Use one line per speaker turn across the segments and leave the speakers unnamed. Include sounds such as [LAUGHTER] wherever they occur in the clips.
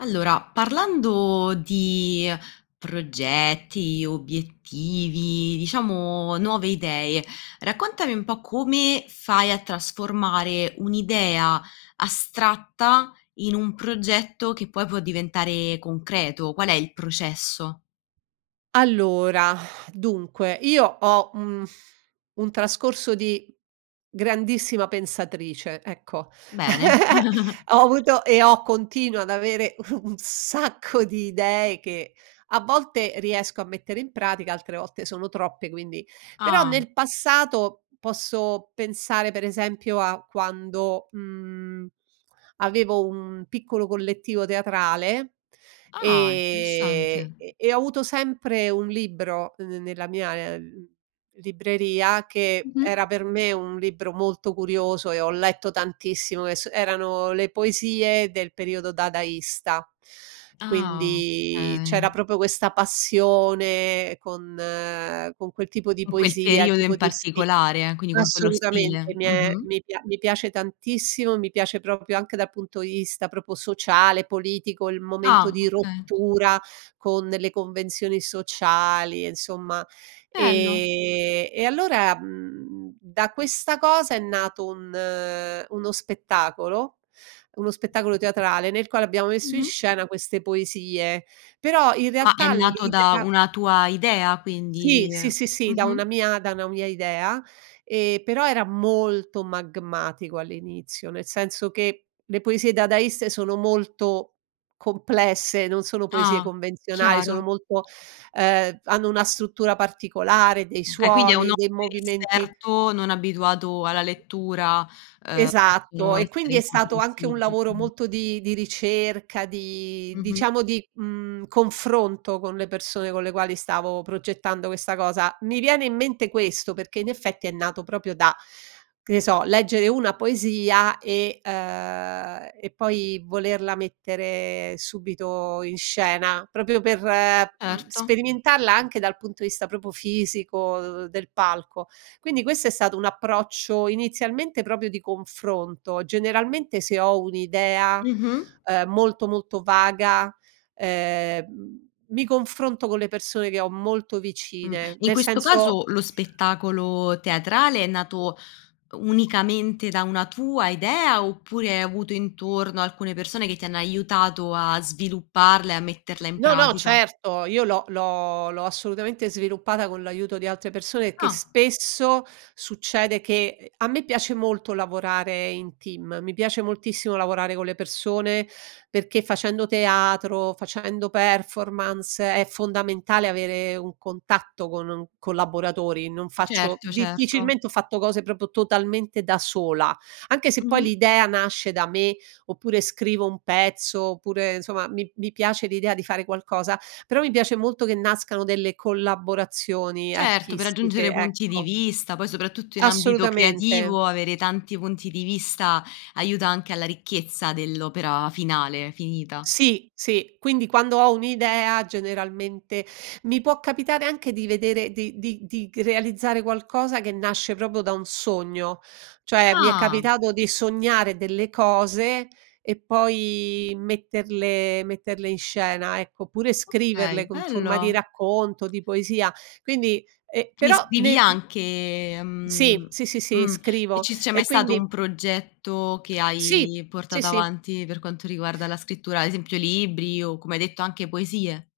Allora, parlando di progetti, obiettivi, diciamo nuove idee, raccontami un po' come fai a trasformare un'idea astratta, in un progetto che poi può diventare concreto, qual è il processo?
Allora dunque io ho, mhmm, un trascorso di grandissima pensatrice, ecco.
Bene.
[LAUGHS]
[CHUCKLES]
Ho avuto e ho continuo ad avere un un sacco di idee che a volte riesco a mettere in pratica, altre volte sono troppe quindi però
Ah.
nel passato, posso pensare per esempio a quando, mhmm, avevo un piccolo collettivo teatrale,
Ah,
ehm,
interessante.
e e ho avuto sempre un libro n ne nella mia, uhm, libreria che era
Mh-mh.
per me un libro molto curioso e ho letto tantissimo che s erano le poesie del periodo dadaista.
Ah,
Quindi c'era
okay.
proprio questa passione con con quel tipo di
In quel
poesia, il
periodo
tipo
in
di sti
particolare, quindi con quello
assolutamente
stile.
mi è
Mh-mh.
mi pia mi piace tantissimo, mi piace proprio anche dal punto di vista proprio sociale, politico, il momento
Ah,
di
okay.
rottura con le convenzioni sociali, insomma, ehm,
Bello.
e allora, mhmm, da questa cosa è nato un uno spettacolo, uno spettacolo teatrale nel quale abbiamo messo in
Mh-mh.
scena queste poesie, però in
Ma è
realtà
nato da
l'idea
una tua idea,
Sì,
quindi?
sì, sì, sì, da una
Mh-mh.
mia da una mia idea. Ehm, però era molto magmatico all'inizio, nel senso che le poesie dadaiste sono molto complesse, non sono poesie
Ah,
convenzionali, sono
chiaro.
molto ehm, hanno una struttura particolare, dei
Okay, quindi a
suoni,
un'occhio
dei movimenti
inesperto, non abituato alla lettura, ehm,
Esatto,
possono
e
essere
quindi è stato anche un
incomprensibili,
lavoro
mh.
molto di di ricerca, di
Mh-mh.
diciamo di, mhmm, confronto con le persone con le quali stavo progettando questa cosa. Mi viene in mente questo perché, in effetti, è nato proprio da, che ne so, leggere una poesia e uhm, e poi volerla mettere subito in scena proprio per, mhmm,
Erto.
sperimentarla anche dal punto di vista proprio fisico, [UNINTELLIGIBLE] del palco. Quindi questo è stato un approccio, inizialmente, proprio di confronto. Generalmente se ho un'idea,
Mh-mh.
uhm, molto, molto vaga, ehm, mi confronto con le persone che ho molto
Mh.
vicine.
In
Nel
questo
senso
caso lo spettacolo teatrale è nato, uhm, unicamente da una tua idea, oppure hai avuto intorno alcune persone che ti hanno aiutato a svilupparla e a metterla in
No, no
pratica?
certo! Io l'ho l'ho l'ho assolutamente sviluppata con l'aiuto di altre persone che
Ah.
spesso, succede che ehm, a me piace molto lavorare in team, mi piace moltissimo lavorare con le persone, perché facendo teatro, facendo performance, è fondamentale avere un contatto con un collaboratori, non faccio
Certo, certo.
difficilmente ho fatto cose proprio totalmente da sola. Anche se poi
Mh-mh.
l'idea nasce da me, oppure scrivo un pezzo, oppure insomma, mi mi piace l'idea di fare qualcosa, però mi piace molto che nascano delle collaborazioni
Certo, per aggiungere
artistiche,
punti di
ecco.
vista. Poi soprattutto in ambito
Assolutamente.
creativo, avere tanti punti di vista, aiuta anche alla ricchezza dell'opera finale, finita.
Sì, sì, quindi quando ho un'idea, generalmente mi può capitare anche di vedere di di di c realizzare qualcosa che nasce proprio da un sogno, cioè mi è
Ah.
capitato di sognare delle cose e poi metterle metterle in scena ecco, oppure
Okay,
scriverle con forma di
bello.
racconto, di poesia. Quindi, ehm, però
[UNINTELLIGIBLE]
ne mhmm,
anche, mhmm
sì, sì, sì, sì,
mh. E
scrivo.
ci c'è mai
E
stato un
quindi
progetto che
Sì,
hai
sì,
portato
sì.
avanti per quanto riguarda la scrittura, ad esempio libri o, come hai detto, anche poesie?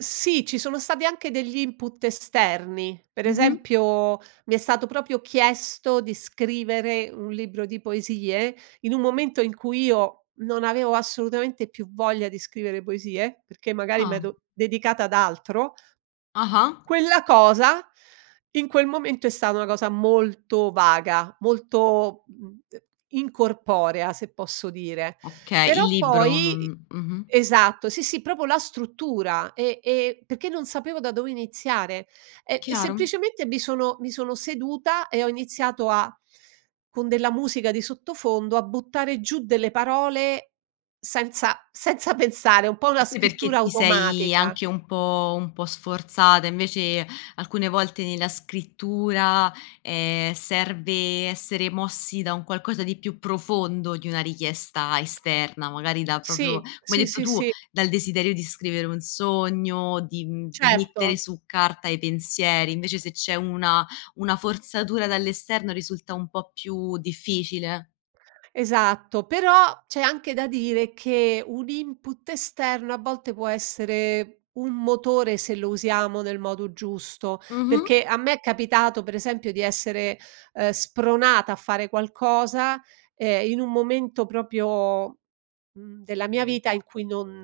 Sì, ci sono stati anche degli input esterni. Per
Mh-mh.
esempio, mi è stato proprio chiesto di scrivere un libro di poesie, in un momento in cui io non avevo assolutamente più voglia di scrivere poesie, perché magari
Ah.
medo dedicata ad altro.
Ah-ah.
Quella cosa, in quel momento è stata una cosa molto vaga, molto, mhmm, [UNINTELLIGIBLE] incorporea, se posso dire.
Okay, il
Però
libro?
poi, i
Non mh-mh.
Esatto, sì, sì, proprio la struttura, e e perché non sapevo da dove iniziare, e e
Chiaro.
semplicemente mi sono mi sono seduta e ho iniziato a con della musica di sottofondo, a buttare giù delle parole, senza senza pensare un po' una
Forse perché
scrittura
ti sei
automatica.
anche un po' un po' sforzata, invece alcune volte nella scrittura, ehm, serve essere mossi da un qualcosa di più profondo di una richiesta esterna, magari da proprio,
Sì,
come hai
sì,
detto
sì,
tu,
sì.
dal desiderio di scrivere un sogno di, mhmm di mettere
Certo.
su carta i pensieri, invece se c'è una una forzatura dall'esterno risulta un po' più difficile.
Esatto. Però, c'è anche da dire che un input esterno a volte può essere un motore, se lo usiamo nel modo giusto,
Mh-mh.
perché a me è capitato, pre esempio, di essere, uhm, spronata a fare qualcosa, ehm, in un momento proprio, mhmm, della mia vita in cui non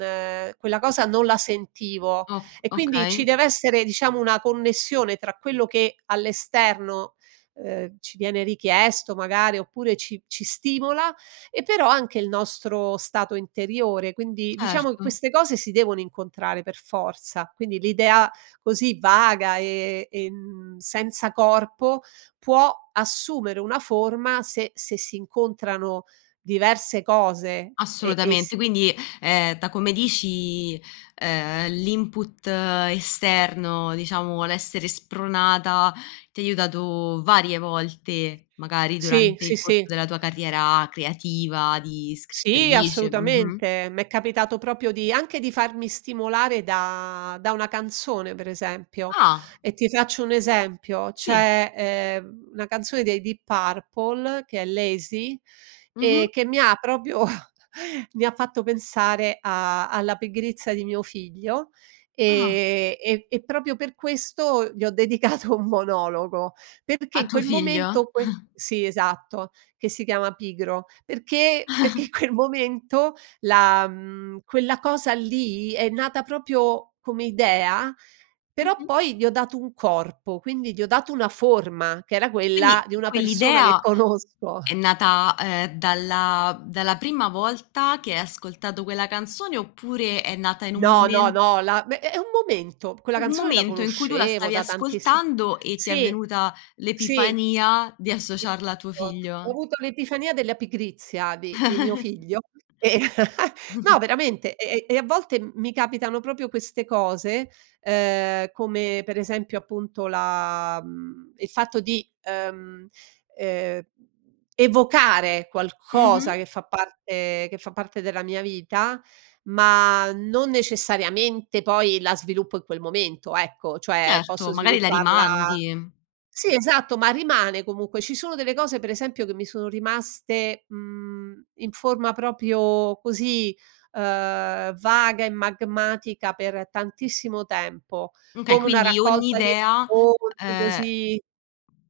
quella cosa non la sentivo;
O
e quindi
okay.
ci dev'essere, diciamo, una connessione tra quello che all'esterno, uhm, ci viene richiesto magari, oppure ci ci stimola e però anche il nostro stato interiore. Quindi, diciamo, che
Certo.
queste cose si devono incontrare, per forza. Quindi, l'idea così vaga e e en senza corpo, può assumere una forma se se si incontrano diverse cose, e e
Assolutamente.
si
Quindi, ehm, da come dici, ehm, l'input esterno, diciamo, l'essere spronata ti aiutato varie volte, magari
Sì,
durante
sì,
il corso
sì.
della tua carriera creativa di
Sì,
scrittrice mh-mh.
assolutamente. M'è capitato proprio di anche di farmi stimolare da da una canzone pre esempio,
Ah!
e ti faccio un esempio:
Sì.
c'è, ehm, una canzone dei Deep Purple che è Lazy,
Mh-mh.
ehm, che mi ha proprio [CHUCKLES] mi ha fatto pensare a alla pigrizia di mio figlio,
Ah.
ehm, e e proprio per questo gli ho dedicato un monologo, perché
A
in
tuo
quel momento,
figlio?
que
[CHUCKLES]
Sì, esatto, che si chiama "Pigro," perché perché
[CHUCKLES]
quel momento la mhmm, quella cosa lì è nata proprio come idea, però
Mh-mh.
poi gli ho dato un corpo, quindi gli ho dato una forma, che era quella
Quindi,
di una persona che
quell'idea
conosco.
è
[CHUCKLES]
nata, ehm, dalla dalla prima volta che hai ascoltato quella canzone? Oppure, è nata in un
No,
mome
no, no la be è è un momento. Quella
un
canzone la
momento in cui tu la
conoscevo
stavi
da tantissimo
ascoltando e ti è
Sì,
venuta
sì
l'epifania di associarla a tuo
[UNINTELLIGIBLE] ho
figlio?
avuto l'epifania della pigrizia di di mio figlio, e e [CHUCKLES] no,
[CHUCKLES]
veramente e e e a volte m mi capitano proprio queste cose, ehm, come, pre esempio, appunto la mhmm, il fatto di, ehm ehm, evocare qualcosa
Mh-mh.
che fa parte che fa parte della mia vita, ma non necessariamente poi la sviluppo in quel momento, ecco, cioè
Certo,
posso
magari la
svilupparla
rimandi.
Sì, esatto, ma rimane comunque. Ci sono delle cose, pre esempio, che mi sono rimaste, mhmm, in forma proprio così, uhm, vaga e magmatica per tantissimo tempo,
M okay
come una
quindi ogni
raccolta di
idea,
racconti,
ehm,
così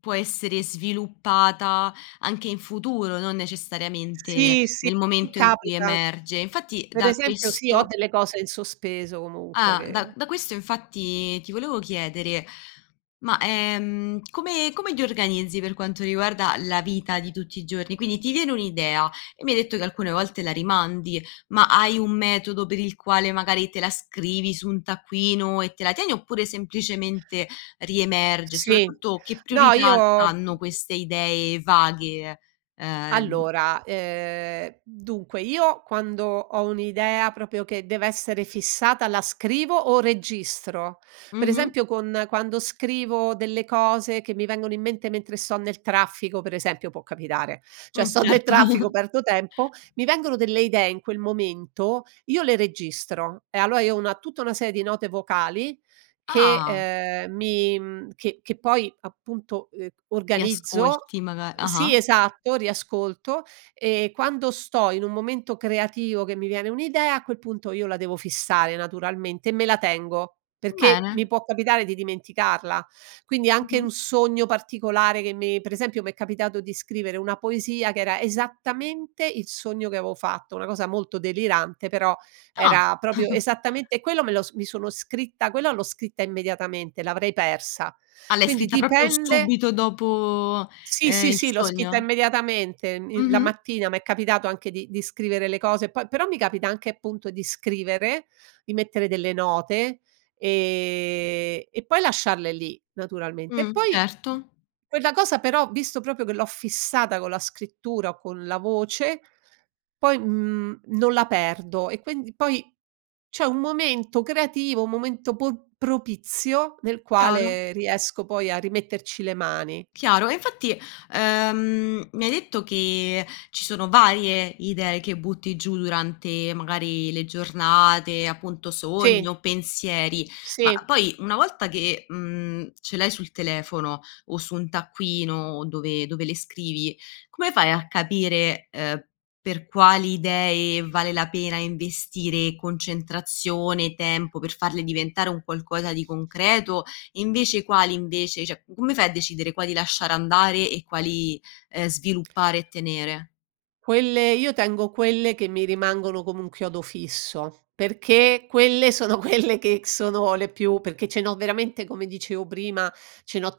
può essere sviluppata anche in futuro, non necessariamente
Sì, sì,
nel
mi
momento in cui
capita.
emerge; infatti,
Pre
da
esempio sì, ho
questo
delle cose in sospeso comunque
Ah, da
che
da questo infatti ti volevo chiedere: ma, ehm, come come ti organizzi per quanto riguarda la vita di tutti i giorni? Quindi: ti viene un'idea e mi hai detto che alcune volte la rimandi, ma hai un metodo per il quale, magari te la scrivi su un taccuino e te la tieni, oppure semplicemente riemerge? E
Sì,
soprattutto, che
no,
priorità n
io
hanno queste idee vaghe, ehm, n
Allora, ehm, dunque io quando ho un'idea proprio che deve essere fissata la scrivo o registro. Pre
Mh-mh.
esempio, con quando scrivo delle cose che mi vengono in mente mentre sto nel traffico, pre esempio, può capitare, cioè
Mh,
sto nel traffico,
certo.
perdo tempo, mi vengono delle idee in quel momento, io le registro; e allora io ho una tutta una serie di note vocali che,
Ah!
ehm, mi, mhmm, che che poi appunto, ehm, organizzo
Riascolti maga ah-ah.
Sì esatto, riascolto e quando sto in un momento creativo che mi viene un'idea, a quel punto io la devo fissare, naturalmente, e me la tengo, perché
Bene.
mi può capitare di dimenticarla. Quindi, anche
Mh-mh.
un sogno particolare che mi pre esempio mi è capitato di scrivere una poesia che era esattamente il sogno che avevo fatto, una cosa molto delirante, però,
Ah!
era proprio
[CHUCKLES]
esattamente e quello me lo s mi sono scritta quella l'ho scritta immediatamente, l'avrei persa.
Ah, l'hai
Quindi,
scritta proprio
dipende
subito dopo,
Sì,
ehm,
sì,
il
sì l'ho scritta
sogno?
immediatamente min la
Mh-mh.
mattina m'è capitato anche di di scrivere le cose, e poi però mi capita anche, appunto, di scrivere, di mettere delle note, ehm, e poi lasciarle lì, naturalmente. E
Mh,
poi,
certo.
quella cosa però, visto proprio che l'ho fissata con la scrittura, o con la voce poi, mhmm, non la perdo. E quindi poi c'è un momento creativo, un momento po propizio nel
Chiaro.
quale riesco poi a rimetterci le mani.
Chiaro, e infatti, ehm, mi hai detto che ci sono varie idee che butti giù durante, magari, le giornate, appunto, sogni
Sì.
o pensieri. Ma
Sì.
poi una volta che, mhmm, ce l'hai sul telefono o su un taccuino dove dove le scrivi, come fai a capire, ehm, per quali idee vale la pena investire concentrazione, tempo, per farle diventare un qualcosa di concreto? E invece quali, invece cioè, come fai a decidere quali lasciare andare e quali, ehm, sviluppare e tenere?
Quelle io tengo quelle che mi rimangono come un chiodo fisso, perché quelle sono quelle che sono le più perché ce n'ho veramente come dicevo prima, ce n'ho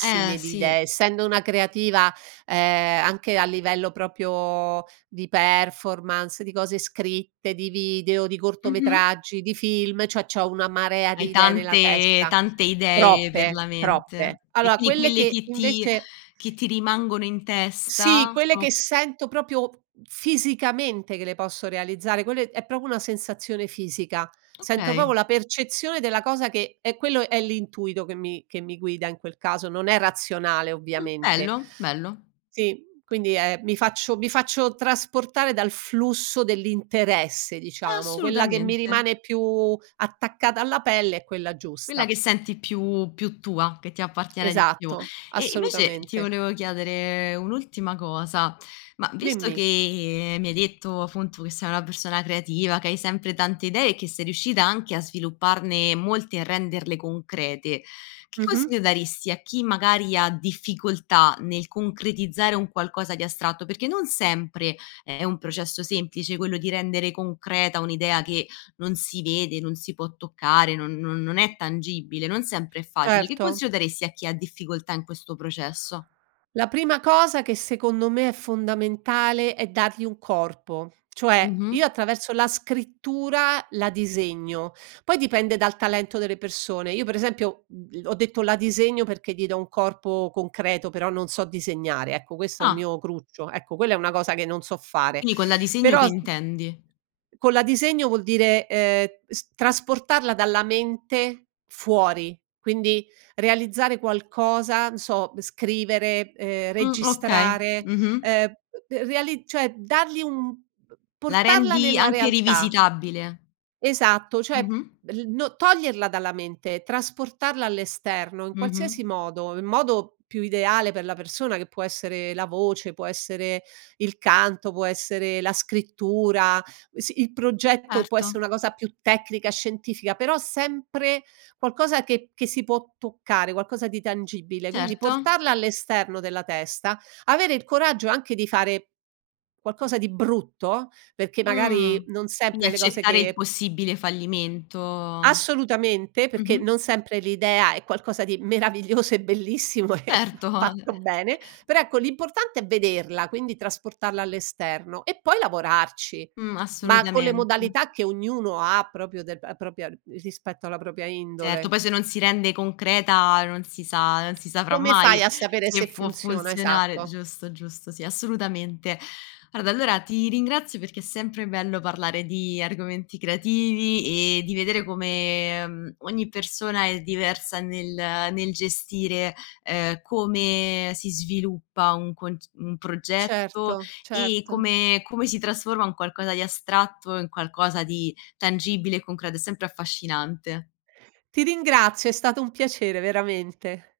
Eh,
di
sì.
idee, essendo una creativa, uhm, anche a livello proprio di performance, di cose scritte, di video, di
Mh-mh.
cortometraggi, di film, cioè, c'ho una marea
Hai
di idee nella
tante
testa.
tante idee per
Troppe.
la mente.
Troppe.
E,
Allora,
quindi
quelle
quelle
che
che ti
invece
che ti rimangono in
Sì,
testa
quelle
sono
che sento proprio f fisicamente che le posso realizzare, quelle è proprio una sensazione fisica. Sento proprio
Okay.
la percezione della cosa che è quello è l'intuito che mi che mi guida in quel caso, non è razionale,
Mh.
ovviamente
Bello, bello.
Sì, quindi è mi faccio mi faccio trasportare dal flusso dell'interesse, diciamo. Quella che mi
Assolutamente.
rimane più attaccata alla pelle è quella
Quella
giusta.
che senti più più tua, che ti appartiene di più.
Esatto,
E, invece, ti
assolutamente.
volevo chiedere un'ultima cosa, ma visto
Dimmi.
che mi hai detto, appunto, che sei una persona creativa, che hai sempre tante idee e che sei riuscita anche a svilupparne molte, e a renderle concrete, che
Mh-mh.
consiglio daresti a chi, magari, ha difficoltà nel concretizzare un qualcosa di astratto? Perché non sempre è un processo semplice quello di rendere concreta un'idea che non si vede, non si può toccare, non non non è tangibile, non sempre è facile. Che
Certo.
consiglio daresti a chi ha difficoltà in questo processo?
La prima cosa che, secondo me, è fondamentale, è dargli un corpo. Cioè, io
Mh-mh.
attraverso la scrittura, la disegno. Poi, dipende dal talento delle persone. Io per esempio, mhmm, l ho detto la disegno perché gli do un corpo concreto, però non so disegnare, ecco, questo è un
Ah.
mio cruccio, ecco, quella è una cosa che non so fare.
Quindi, con "la disegno"
Però
che
s
intendi?
con la disegno vuol dire, ehm, s trasportarla dalla mente fuori, quindi realizzare qualcosa, n so, scrivere, ehm,
Mh, okay.
registrare,
Mh-mh.
uhm, b reali cioè dargli un b
La
portarla
rendi
nella
anche
realtà.
rivisitabile.
Esatto, cioè
Mh-mh.
l no toglierla dalla mente, trasportarla all'esterno, in
Mh-mh.
qualsiasi modo, in modo più ideale per la persona che può essere la voce, può essere il canto, può essere la scrittura, sì il progetto e può esse
Erto.
una cosa più tecnica, scientifica, però sempre qualcosa che che si può toccare, qualcosa di tangibile. Quindi,
Certo.
portarla all'esterno della testa, avere il coraggio anche di fare qualcosa di brutto, perché, magari,
Mh.
non
Quindi
sempre le cose
accettare il
che
possibile fallimento.
Assolutamente, perché
Mh-mh.
non sempre l'idea è qualcosa di meraviglioso e bellissimo e fa
Certo.
fatto
[CHUCKLES]
bene, però, ecco, l'importante è vederla, quindi, trasportarla all'esterno, e poi, lavorarci.
Mh.
Ma, con le
Assolutamente.
modalità che ognuno ha proprio della propria uhm, rispetto alla propria
Certo.
indole.
Poi, se non si rende concreta, non si sa non si saprà
Come fai
mai
a sapere
se
se
può
funziona?
funzionare.
Esatto.
Giusto, giusto. Sì. Assolutamente. Guarda, allora ti ringrazio perché è sempre bello parlare di argomenti creativi, e di vedere come, mhmm, ogni persona è diversa nel nel gestire, uhm, come si sviluppa un conc un progetto,
Certo,
e
certo.
come come si trasforma un qualcosa di astratto in qualcosa di tangibile e concreto. È sempre affascinante.
Ti ringrazio. È stato un piacere, veramente.